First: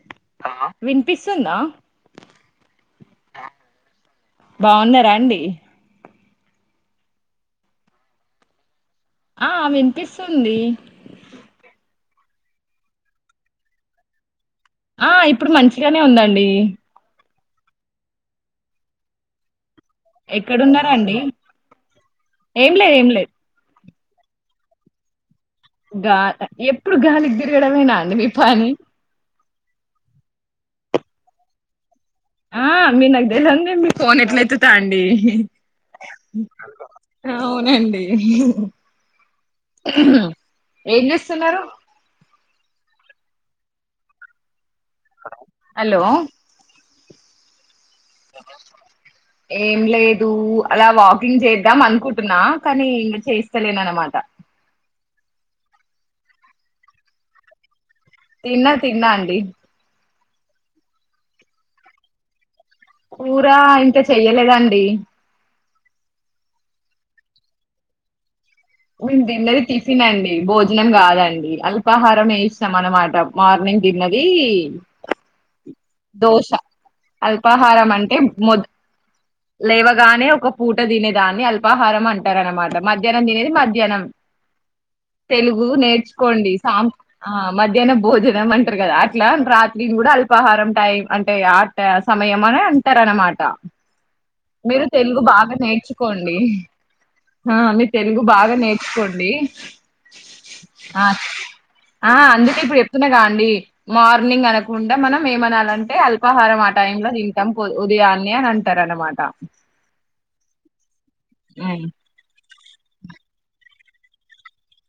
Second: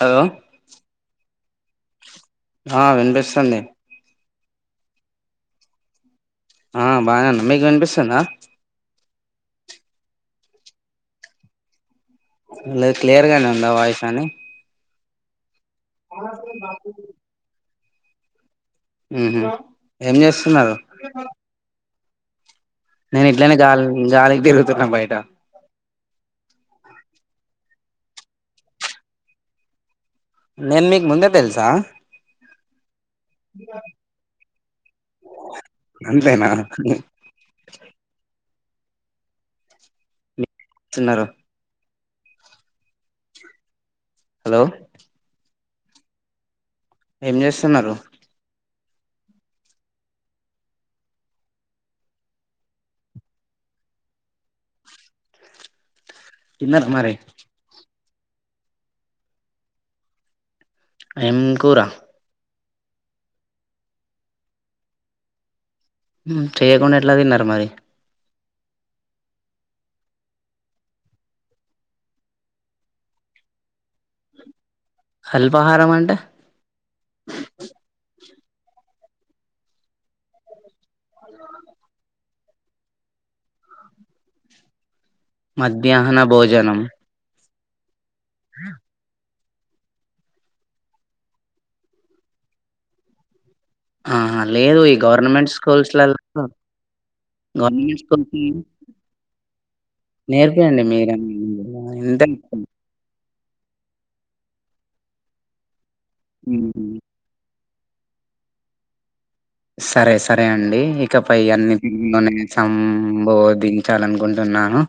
Hello వినిపిస్తుందా ఆ వినిపిస్తుంది బాగున్నరా అండి ఆ బానే ఉన్నా మీకు వినిపిస్తుందా ఆ వినిపిస్తుంది లేద్ క్లియర్గానే ఉందా వాయిస్ అని ఆ ఇప్ ఇప్పుడు మంచిగనే ఉందండి హ్మ్ హు ఎక్కడున్నారండి ఏం లేదు ఏం నేను లేదు ఇట్లనే గాల్ మ్మ్ గాలికి తిరుగుతున్నా బయట గా ఎప్పుడు గాలికి తిరగడమేనా అండి మీ పని నేను మీకు ముందే తెలుసా ఆ మీరు నాకు తెలవందే మీ ఫోన్ ఎట్ల ఎత్తుత అండి అంతేనా అవునండి ఏం స్తున్నారు చేస్తున్నారు హలో హలో హలో ఏం చేస్తున్నారు ఏం లేదు అలా వాకింగ్ చేద్దాం అనుకుంటున్నా కానీ ఇంకా చేస్తలేను అనమాట తిన్నర మరి తిన్నా తిన్నా అండి ఏం కూరా కూర ఇంక చెయ్యలేదండి మ్మ్ చెయ్యకుండ ఎట్ల తిన్నరు మరి మేము తిన్నది టిఫిన్ అండి భోజనం కాదండి అల్పాహారం వేయిస్తాం అన్నమాట మార్నింగ్ తిన్నది హల్ దోశ అల్పాహారం అంటే మొద లేవగానే ఒక పూట తినేదాన్ని అల్పాహారం అం టరు అన్నమాట మధ్యాహ్నం తినేది మధ్యాహ్నం తెలుగు మధ్యాహ్న నేర్చుకోండి భోజనం సాం ఆ మధ్యాన బు భోజనం అంటారు కదా అట్లా రాత్రి కూడా అల్పాహారం టైమ్ అంటే ఆ సమయం అనే అంటారు అన్నమాట ఆహా లేదు మీరు ఈ తెలుగు గవర్నమెంట్ బాగా నేర్చుకోండి స్కూల్స్లలో ఆ మీరు గవర్నమెంట్ తెలుగు స్కూల్స్ బాగా నేర్చుకోండి నేర్పియండి ఆ మీరే ఆ ఇంతే అందుకే ఇప్పుడు చెప్తున్నా గా అండి మార్నింగ్ అనకుండా మనం ఏమనాల్ అంటే అల్పాహారం ఆ టైం లో తింటాం పొద్దు ఉదయాన్నే అంటారన్నమాట సరే సరే అండి ఇక పై అన్ని [unintelligible] తిలోనే సంబోధించి చాలు అనుకుంటున్నాను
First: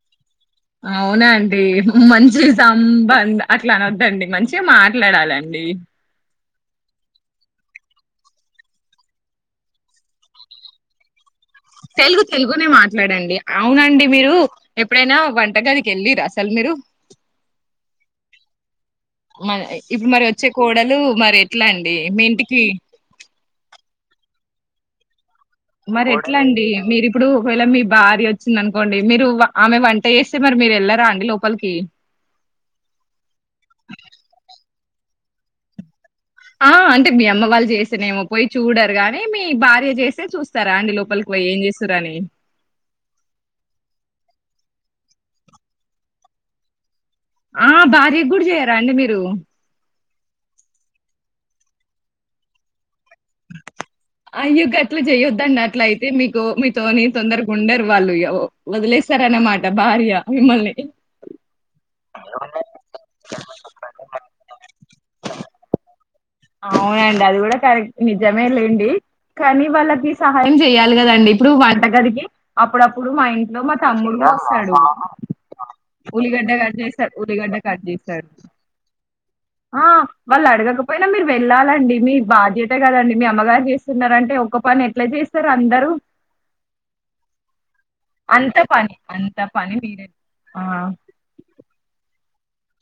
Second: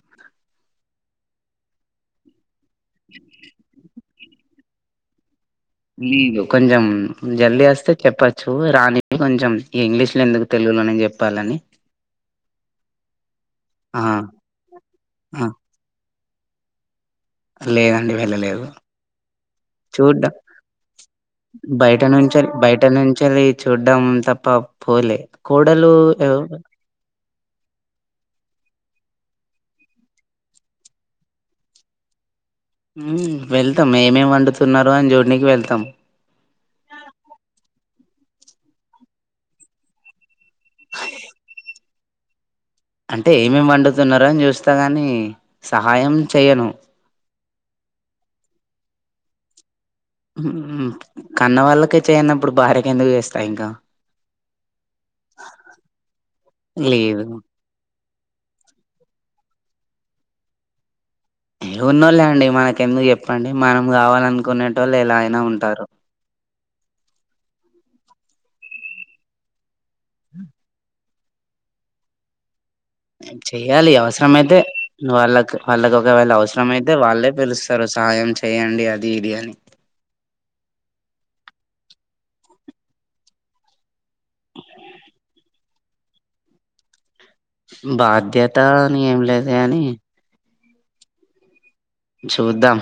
అవునా అండి హమ్ మంచిది సంబంధ అట్లా అనద్దండి మంచి మాట్లాడాలం నీళ్లు కొంచెం జల్ది వస్తే చెప్పొచ్చు రాణి కి కొంచెం ఇంగ్లీషులో ఎందుకు తెలుగులో చెప్పాలని తెలుగు తెలుగునే మాట్లాడండి. ఆ! అవునండి మీరు ఎప్పుడైనా ఆ! వంటగదికెళ్ళిరా చల్ల నీరు లేదండి వెళ్లలేదు మన ఇప్పుడు మరి చూడం వచ్చే కోడలు మరి ఎట్లా అండి బయట మీ నుంచి ఇంటికి బయట నుంచి అది చూడం తప్ ఆ పోలే కోడలు మరి ఎట్లా ఎవ్ అండి మీరు ఇప్పుడు ఒకవేళ మీ భార్య వచ్చి వచ్చింది అనుకోండి మీరు వ ఆమె వంట చేస్తే మరి మీరు వెళ్ళారా అండి లోపలికి హమ్ వెళ్తాం ఏమేం వండుతున్నారు ఫోన్ చూడనీకి వెళ్తాం ఆ అంటే మీ అమ్మ వాళ్లు చేస్తేనేమో పోయి చూడరు గాని మీ భార్య చేస్తే చూస్తా సరే రండి లోపలికి పోయి ఏం చేస్ చూడండి అంటే ఏమేమి వండుతున్నారో అని చూస్తా కానీ సహాయం చేయను. ఆ భార్యకు కూడా చేయారా అండి మీరు ఉమ్ కన్నవాళ్ళకే చేయనప్పుడు భార్యకి ఎందుకు చేస్తా ఇంకా అయ్యో గట్ల చెయ్యొద్దండి అట్లా అయితే మీకు మీతోనీ లేదు తొందరగా ఉండరు వాళ్ళు వదిలేస్తారన్నమాట భార్య మిమ్మల్ని. ఏవి ఉన్నా లేండి మనకెందుకు చెప్పండి మనం కావాలనుకునే వాళ్ళు ఎలా అయినా ఉంటారు అవునండి అది కూడా కరెక్టే నిజ మే లేండి కానీ వాళ్ళ సహాయం చేయాలి కదండి ఎప్పుడు వంటగదికి అప్పుడప్పుడు మా ఇంట్లో మా చెయ్యాలి తమ్ముడు అవసరమైతే వస్తాడు వాళ్ళకు వాళ్ళకి ఒకవేళ ఉల్లిగడ్డ అవసరం కట్ అయితే చేస్తాడు వాళ్ళే ఉల్లిగడ్డ కట్ పిలుస్తారు చేస్తాడు సహాయం చేయండి అది ఇది అని ఆ వాళ్ళు అడగకపో మీరు వెళ్ళాలండి మీ బాధ్యత కదండి మీ అమ్మగారు చేస్తున్నారు అంటే ఒక్క పని ఎట్లా చేస్తారు అందరూ అంత బాధ్యత పని. అని ఏం అంత లేదు పని గాని మీరే ఆ చూద్దాం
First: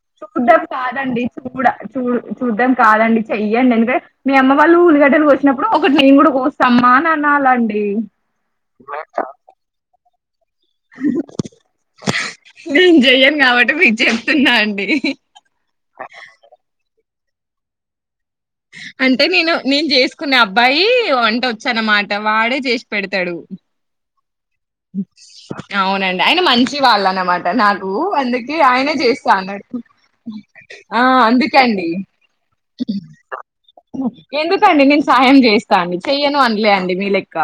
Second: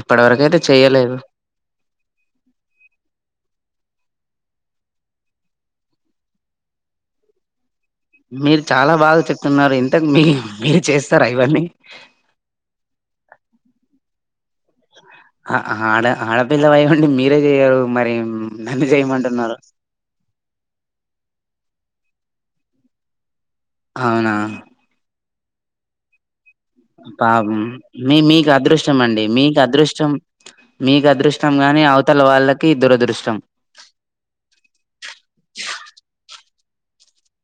ఇప్పటి వరకు అయితే చూద్దాం చెయ్యలేదు కాదండి చూడ చూ చూద్దాం కాదండి చెయ్యండి అంటే మీ అమ్మ వాళ్ళు ఉల్లిగడ్డలు కోసినప్పుడు ఒకటి నేను కూడా కోస్తా అమ్మా అని అనాలండి మీరు చాలా బాగా చెప్తున్నారు ఇంత మీ మీరు చేస్తారా ఇవన్నీ నేను జెయ్యను కాబట్టి మీరు జెయ్యండి స్తున్నా అండి ఆ ఆడ ఆడపిల్ల వై మీరే చేయరు మరి నన్ను అంటే నేను చేయమంటున్నారు నేను చేసుకునే అబ్బాయి వంట వచ్చు అన్నమాట వాడే చేసి పెడతాడు అవునా అవునండి ఆయన మంచి మంచి వాళ్ళనమాట పాపం నాకు మీ మీకు అందుకే ఆయనే అదృష్టం అండి చేస్తా మీకు అన్నాడు అదృష్టం ఆ మీకు అదృష్టం గాని అందుకండి అవతల వాళ్ళకి దురదృష్టం ఎందుకండి నేను సహాయం చేస్తా అండి చేయను అన్ ఇలే అండి మీ లెక్క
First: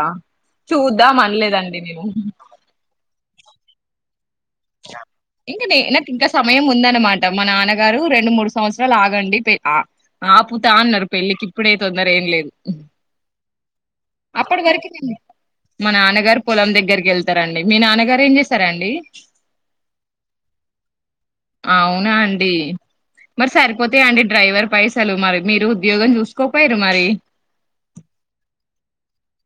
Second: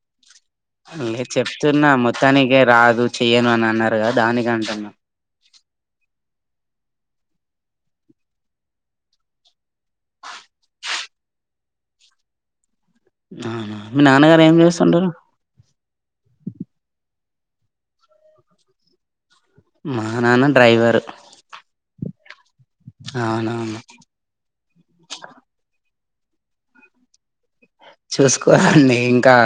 చూద్దాం అనలేదండి మేము పనికే రాదు చెయ్యను అని అన్నారు కదా దానికి అంటున్నా ఇంక న నాకు ఇంకా సమయం ఉందనమాట మా నాన్నగారు రెండు మూడు సంవత్సరాలు ఆగండి ఆ ఆపుతా అన్నారు పెళ్ళికి ఇప్పుడే తొందర ఏం లేదు అవునా మీ నాన్నగారు ఏం అప్పటి వరకు చేస్తుంటారు నేను మా నాన్నగారు పొలం దగ్గరికి వెళ్తారండి మీ నాన్నగారు ఏం చేశారండి మా నాన్న డ్రైవరు ఈ మరి అవునవును సరిపోతాయా అండి డ్రైవర్ పైసలు మరి మీరు యోగం చూసుకోపోయిరి మరి చూసుకోవాలండి ఇంకా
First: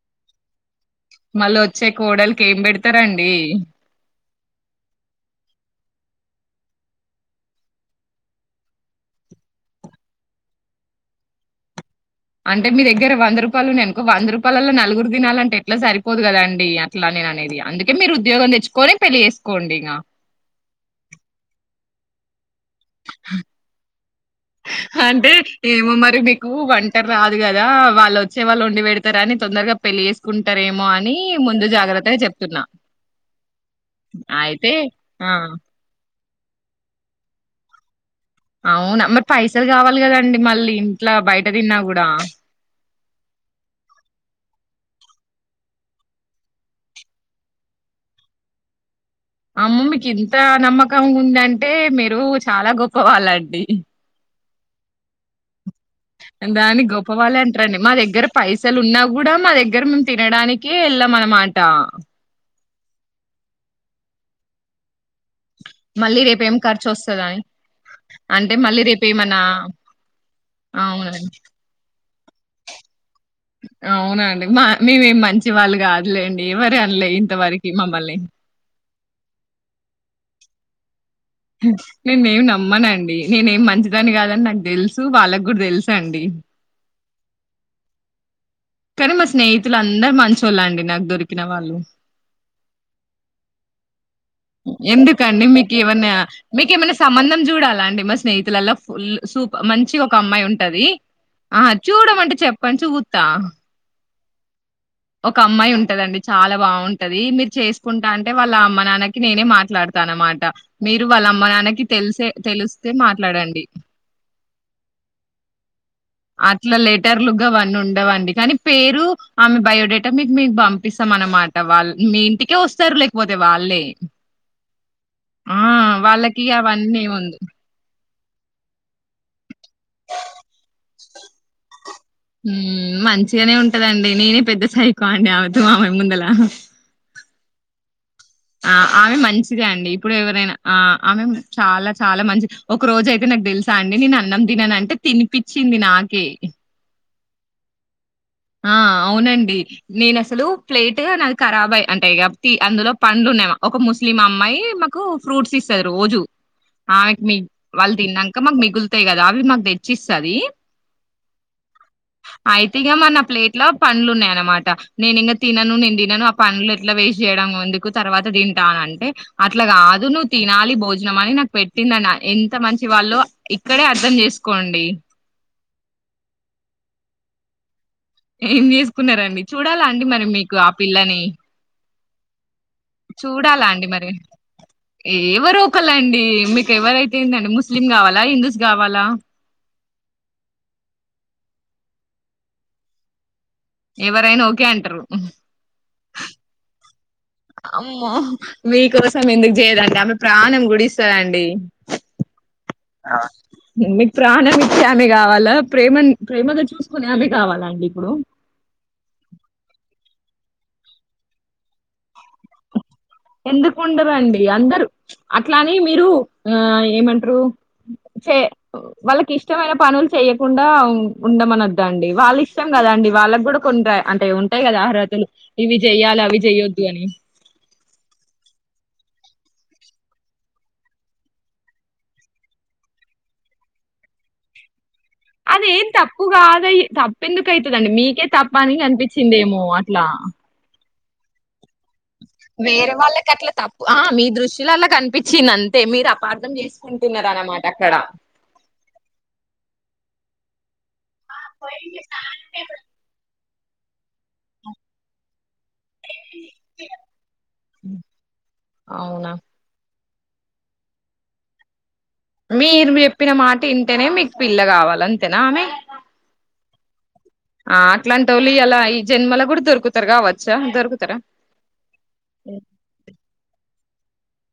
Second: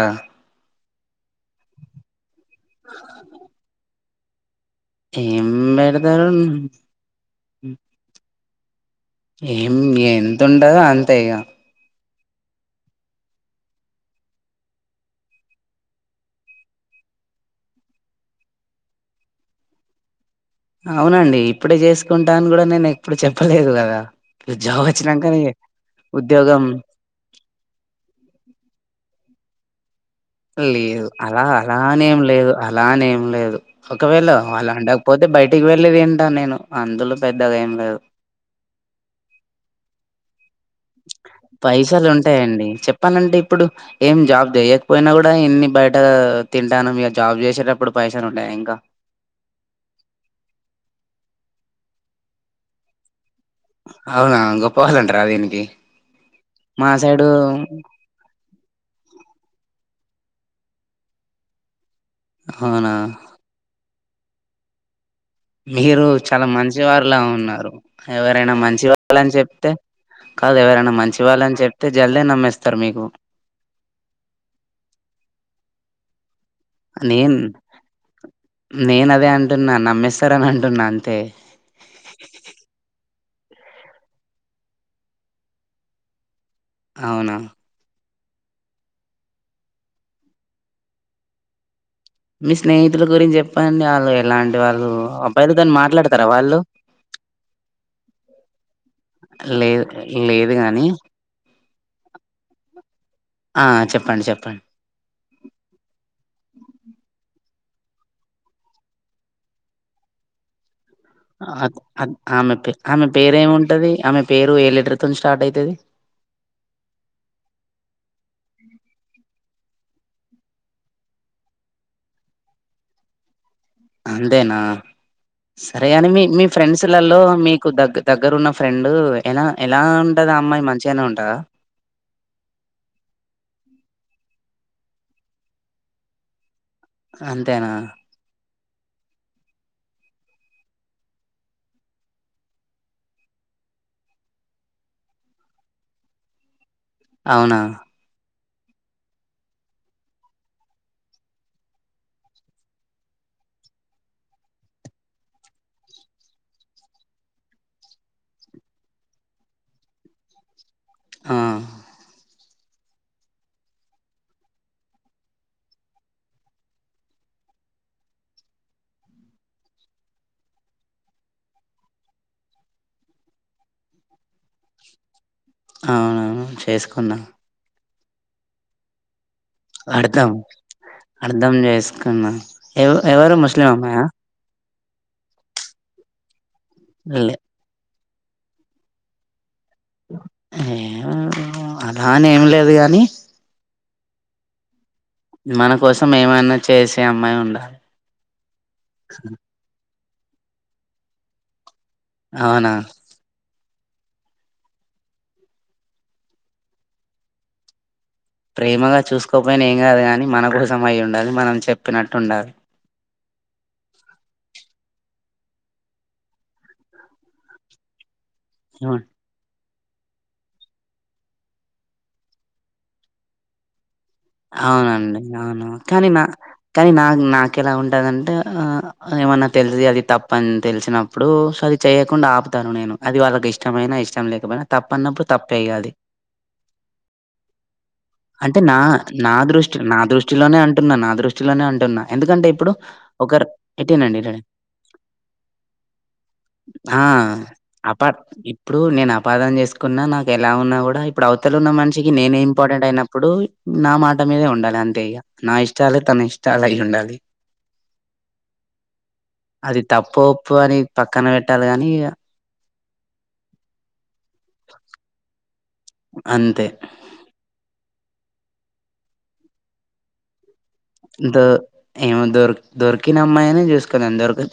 మళ్ళ ఒచ్చే కోడల్ ఏం పెడతారండి ఏం బెరతరం ఏం ఎంత ఉంటదో అంతే ఇగా అంటే మీ దగ్గర వంద రూపాయలు ఉన్నాయి అనుకో వంద రూపాయలలో నలుగురు తినాలంటే ఎట్లా సరిపోదు కదా అండి అట్లా నేను అనేది అందుకే మీరు ఉద్యోగం తెచ్చుకొని పెళ్లి చేసుకోండి ఇగా అవునండి ఇప్పుడే చేసుకుంటా అని కూడా నేను ఎప్పుడు చెప్పలేదు కదా జాబ్ అంటే వచ్చినాకనే ఏమో మరి మీకు ఉద్యోగం వంటరాదు కదా వాళ్ళు వచ్చే వాళ్ళు వండి పెడు రాని తొందరగా పెళ్లి చేసుకుంటారేమో లేదు అని అలా ముందు జాగ్రత్తగా అలానేం లేదు చెప్తున్నా అలానేం లేదు ఒకవేళ వాళ్ళ అయితే వండకపోతె ఆ బయటికి వెళ్లి దిం ట నేను అందులొ పెద్దగా ఏం లేదు అవునా మరి పైసలు కావాలి కదండి మళ్ళీ ఇంట్లా బయట తిన్నా కూడా పనంటె ఇప్పుడు ఏం జాబ్ చేయకపోయినా కూడ ఇన్ని బయట తింటాను మియ జాబ్ చేసేటప్పుడు పైసలు ఉండయ ఇంక అమ్ మీకింత నమ్మకం ఉందంటె మీరు చాలా గొప్ప వాళ్ళన్ అవునా గొప్పవాల్లంటరా దీనికి దానికి మా సైడు గొప్పవాళ్ళే అంటరండి మా దగ్గర పైసలు ఉన్నా కూడా మా దగ్గర మ్ తినడానికి ఎళ్ళమనమాట. అవునా మీరు మళ్ళీ చాలా రేపేం మంచి ఖర్చు వారులా వస్తదని ఉన్నారు అంటే ఎవరైనా మళ్ళీ మంచి వాళ్ళని రేపేమన్నా చెప్తే కాదు ఎవరైనా మంచి అవునండి వాళ్ళని చెప్తే జల్ది నమ్మేస్తారు మీకు అవునండి మా మేమేం మంచి వాళ్ళు కాదులేండి ఎవరు అనలే నేను ఇంతవరకి మమ్మల్ని నేనదే అంటున్నా నమ్మేస్తారని అంట్ టున్న అంతే నేనేం నమ్మనండి నేనేమి మంచిదాన్ని కాదని నాకు తెలుసు వాళ్ళగుడ్ తెలుసండి. అవునా కానీ మా స్నేహితులు అందరు మంచోళ్ళే అండి నాకు దొరికిన వాళ్ళు. మీ స్నేహితుల గురించి చెప్పండి ఆల్లె ఎందుకండి మీకు ఏమన్నా వాళ్ళు? మీకేమన్నా సంబంధం చూడాలా అండి మా స్నేహితులలో ఫుల్ సూప లేదు మంచిగ ఒక అమ్మాయి లేదు ఉంటాది గాని ఆ చూడమంటె చెప్పండి చూ ఆ చెప్ ప్పండి చెప్పండి ఒక అమ్మాయి ఉంటదండి చాలా బాగుంటది మీరు చేసుకుంటా అంటె వాళ్ళ అమ్మ నాన్నకి నేనే మాట్లాడతా అనమాట. అ అ ఆమె పే ఆమె పేరు మాట్లాడండి. ఏముంటది ఆమె పేరు ఏ లేటర్ తోని స్టార్ట్ అయితది అట్లా లెటర్లు గవన్నీ ఉండవండి కానీ పేరు ఆమె బయోడేటా మీకు మేం పంపిస్తాం అన్నమాట వాళ్ళు మీ ఇంటికే వస్తారు లేకపోతె వాళ్ అంతేనా సరే గాని మీ వాళ్ళకి మీ ఫ్రెండ్స్ అవన్నీ లలో ఏముంది. మీకు దగ్గ దగ్గర ఉన్న ఫ్రెండ్ ఎలా ఎలా ఉంటది ఆ అమ్మాయి మంచిగానె ఉంటదా ఉమ్మ్ మంచిగనె ఉంటదండి. నేనె పెద్ద సైకో అండి ఆమెతో ఆమె ముందలా అంతెనా ఆ ఆమె మంచిదే అండి ఇప్పుడు ఎవరైనా ఆ ఆమె చాలా చాలా మంచిది. ఒక రోజ అయితె నాకు తెలుసా అండి నేను అన్నం తిననంటె తినిపిచ్చింది నాకే అవునా ఆ అవునండి నేను అసలు ప్లేటు నాది కరాబ్ అయ్య అంటే ఇగా తి అందులో పండ్లు ఉన్యామ ఒక ముస్లిం అమ్మాయి మాకు ఫ్రూట్స్ ఇస్త రోజు ఆమెకి మి వాళ్ళు తిన్నంక మాకు మిగులుతాయి కదా అవి మాకు తెచ్చిస్తాది ఆ అయితే ఇగ మనం ప్లేట్ల పండ్లున్నాయ్ అనమాట. నేనింగ తినను నేను తినను ఆ పండ్లు ఎట్ల వేస్ట్ చేయడం ఎందుకు తర్వాత తింటానంటే అట్లా కాదు నువ్వు తినాలి భోజనం అని నాకు పెట్టిందన్న ఎంత మంచి వాళ్ళు ఇక్కడే అర్ధం చేసుకోండి. అవునవు చేసుకున్నా. ఏం చేసుకున్నారండి చూడాలా అండి మరి అర్ధం మీకు ఆ పిల్లని అర్ధం చేసుకున్నా ఎవ ఎవరు ముస్లిం అమ్మాయి ఏ ఏవరు ఒకలండి మీక ఎవరైతే ఏందండి ముస్లిం కావా ల హిందూస్ గావాల ఏమో అలాని ఏమి లేదు గాని ఎవరైనా ఒకే అంటారు మన కోసం ఏమన్నా చేసి అమ్మో మీకోసం ఎందుకు చేయదు అండి ఆమే ప్రాణం గూడా ఇస్తాది అండి ఆవునా మీకు ప్రాణం ఇచ్చే ఆమె కావాలా ప్రేమ ప్రేమగా చూసుకునే ఆమె కావాలాండి ఇప్పుడు ప్రేమగా చూసుకోపోయిన ఏం కాదు కాని మన కోసం అయి ఉండాలి మనం చెప్పినట్టు ఉండాలి ఎందుకు ఉండరండి అందరూ అట్లానీ మీరు ఆ ఏమంటరు చే ఏమన్ వాళ్ళకి ఇష్టమైన పనులు చెయకుండా ఉండమనద్దండి వాళ్ళ ఇష్టం కదండి వాళ్ళకి కూడా కొంత అవునండి అవును కానీ నా అవి చెయ్యొద్దు కానీ నా అని నాకెలా ఉంటదండి ఆ ఏమన్నా తెలిసి అది తప్ప అని తెలిసినప్పుడు అది చెయ్యకుండా ఆపుత నేను అది వాళ్ళకి ఇష్టమైన ఇష్టం లేకపోయినా తప్ అదేం తప్పు కాదు తప్ప ఎందుకు అయితది అండి మీకే అంటే తప్పని నా అనిపి నా దృష్టి నా దృష్టిలోనే అం అంటన్నా నా దృష్టిలోనే అం అంటున్నా ఎందుకంటే ఇప్పుడు వేరే వాళ్ళకి ఒకరు అట్లా తప్పు ఆ ఇటనండి మీ దృష్టిలో అలా కనిపించింది అంతే మీరు అపార్థం ఆ చేసుకుంటున్నారు అన్నమాట అక్కడ అపా ఇప్పుడు నేను అపాదన చేసుకున్నా నాకు ఎలా ఉన్నా కూడా ఇప్పుడు అవతలు ఉన్న మనిషకి నేనే ఇంపార్టెంట్ అయినప్పుడు నా మాట మీదే ఉండాలి అంతే ఇగా నా ఇష్టాలే తన ఇష్టలై ఉండాలి అవునా అది తప్పు ఒప్పో అని పక్కన పెట్టాలి కానీ మీరు చెప్పిన మాట ఇంటేనే మీకు మిక్ పిల్ల కావాల అంతేనా ఆమె అంతే ఆ అట్లాంటోళ్ళూ అలా ఈ జన్మలో కూడా దొరుకుతారు కావచ్చు ద ఏమో దొ దొరికిన అమ్మాయిని చేసుకో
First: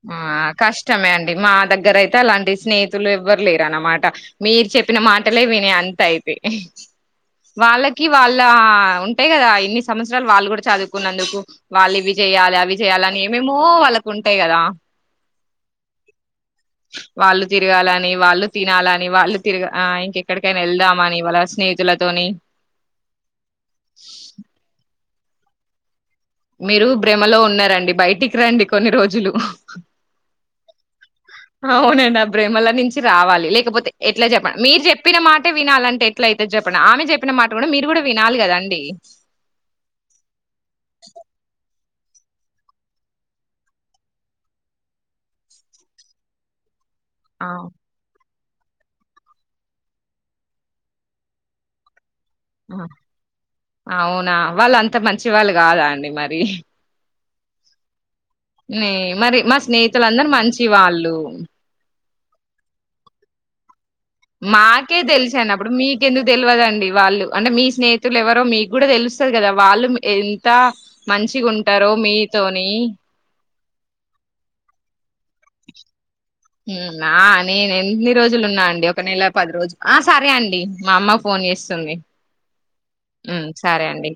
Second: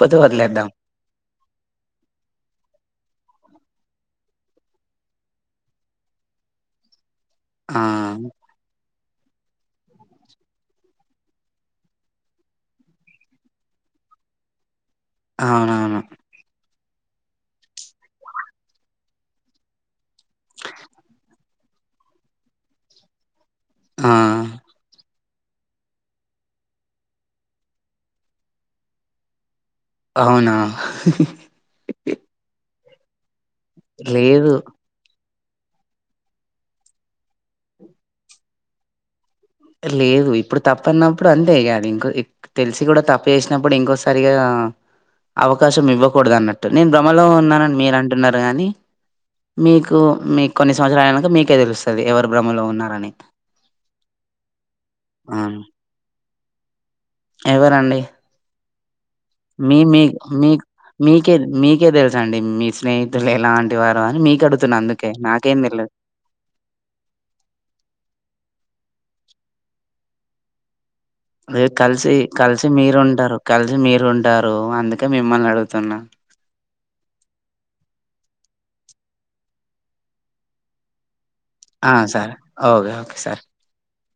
ఉమ్ ఆ కష్టమే అండి మా దగ్గర అయితే అలాంటి స్నేహితులు ఎవ్వరు లేర అన్నమా ట మీరు చెప్పిన మాటలే విని అంత అయితే ఆ వాళ్ళకి వాళ్ళ అ ఉంటాయి కదా ఇన్ని సంవత్సరాలు వాళ్ళు కూడా చదువుకున్నందుకు వాళ్ళు ఇవి చేయాలి అవి చేయాలిని ఏమేమో వాళ్ళకు ఉంటాయి కదా అవునవును వాళ్ళు తిరగాలని వాళ్ళు తినాలని వాళ్ళు తిరగ ఆ ఇంకెక్కడికైనా వెళ్దామని వాళ స్నేహితులతోని ఆ మీరు భ్రమలో ఉన్నారండి బయటికి రండి కొన్ని రోజులు అవునా అవునండి ఆ బ్రహ్మా లో నుంచి రావాలి లేక్ లేకపోతే ఎట్లా లేదు చెప్పండి మీరు చెప్పిన మాట అంటే వినాలంటే ఎట్ల అయితే చెప్పడం ఆమె చెప్పిన మాట కూడా మీరు కూడా వినాలి కదాండి లేదు ఇప్పుడు తప్పన్నప్పుడు అంతే కాని క్ తెలిసి కూడా తప్పు చేసినప్పుడు ఇంకోసరిగా అవకాశం ఇవ్వకూడదు అన్నట్టు నేను భ్రమలో ఆ ఉన్నానని మీరు అంటున్నారు కాని మీకు మీ కొన్ని సంవత్సరాలు మీకే తెలుస్తది ఎవర్ బ్రమలో ఆ! ఉన్నారని అవునా వాళ్ళు అంత మంచి ఆ! వాళ్ళు కాదా అండి మరి ఎవరండి నే మరి మా మీ మీ స్నేహితులందరు మీ మంచి వాళ్ళు మీకే మీకే తెలుసు అండి మీ స్నేహితులు ఎలా అంటి మాకే తెలిసాను అప్పుడు తెలవదు. మీకెందుకు తెల్వదండీ వాళ్ళు అంటే మీ స్నేహితులు ఎవరో మీకు కూడా తెలుస్తాది కదా వాళ్ళు ఎంత మంచిగా అదే ఉంటారో కలిసి కలిసి మీతోని మీరు ఉంటారు కలిసి మీరు ఉంటారు అందుక మ్మ్ నా నేను ఎన్ని రోజులు ఉన్నాను. డి ఒక నెల పది రోజు ఆ సరే అండి మా అమ్మ ఫో ఫోన్ ఆ! చేస్తుంది సరే. ఓకే. ఓకే. మ్మ్ సరే అండి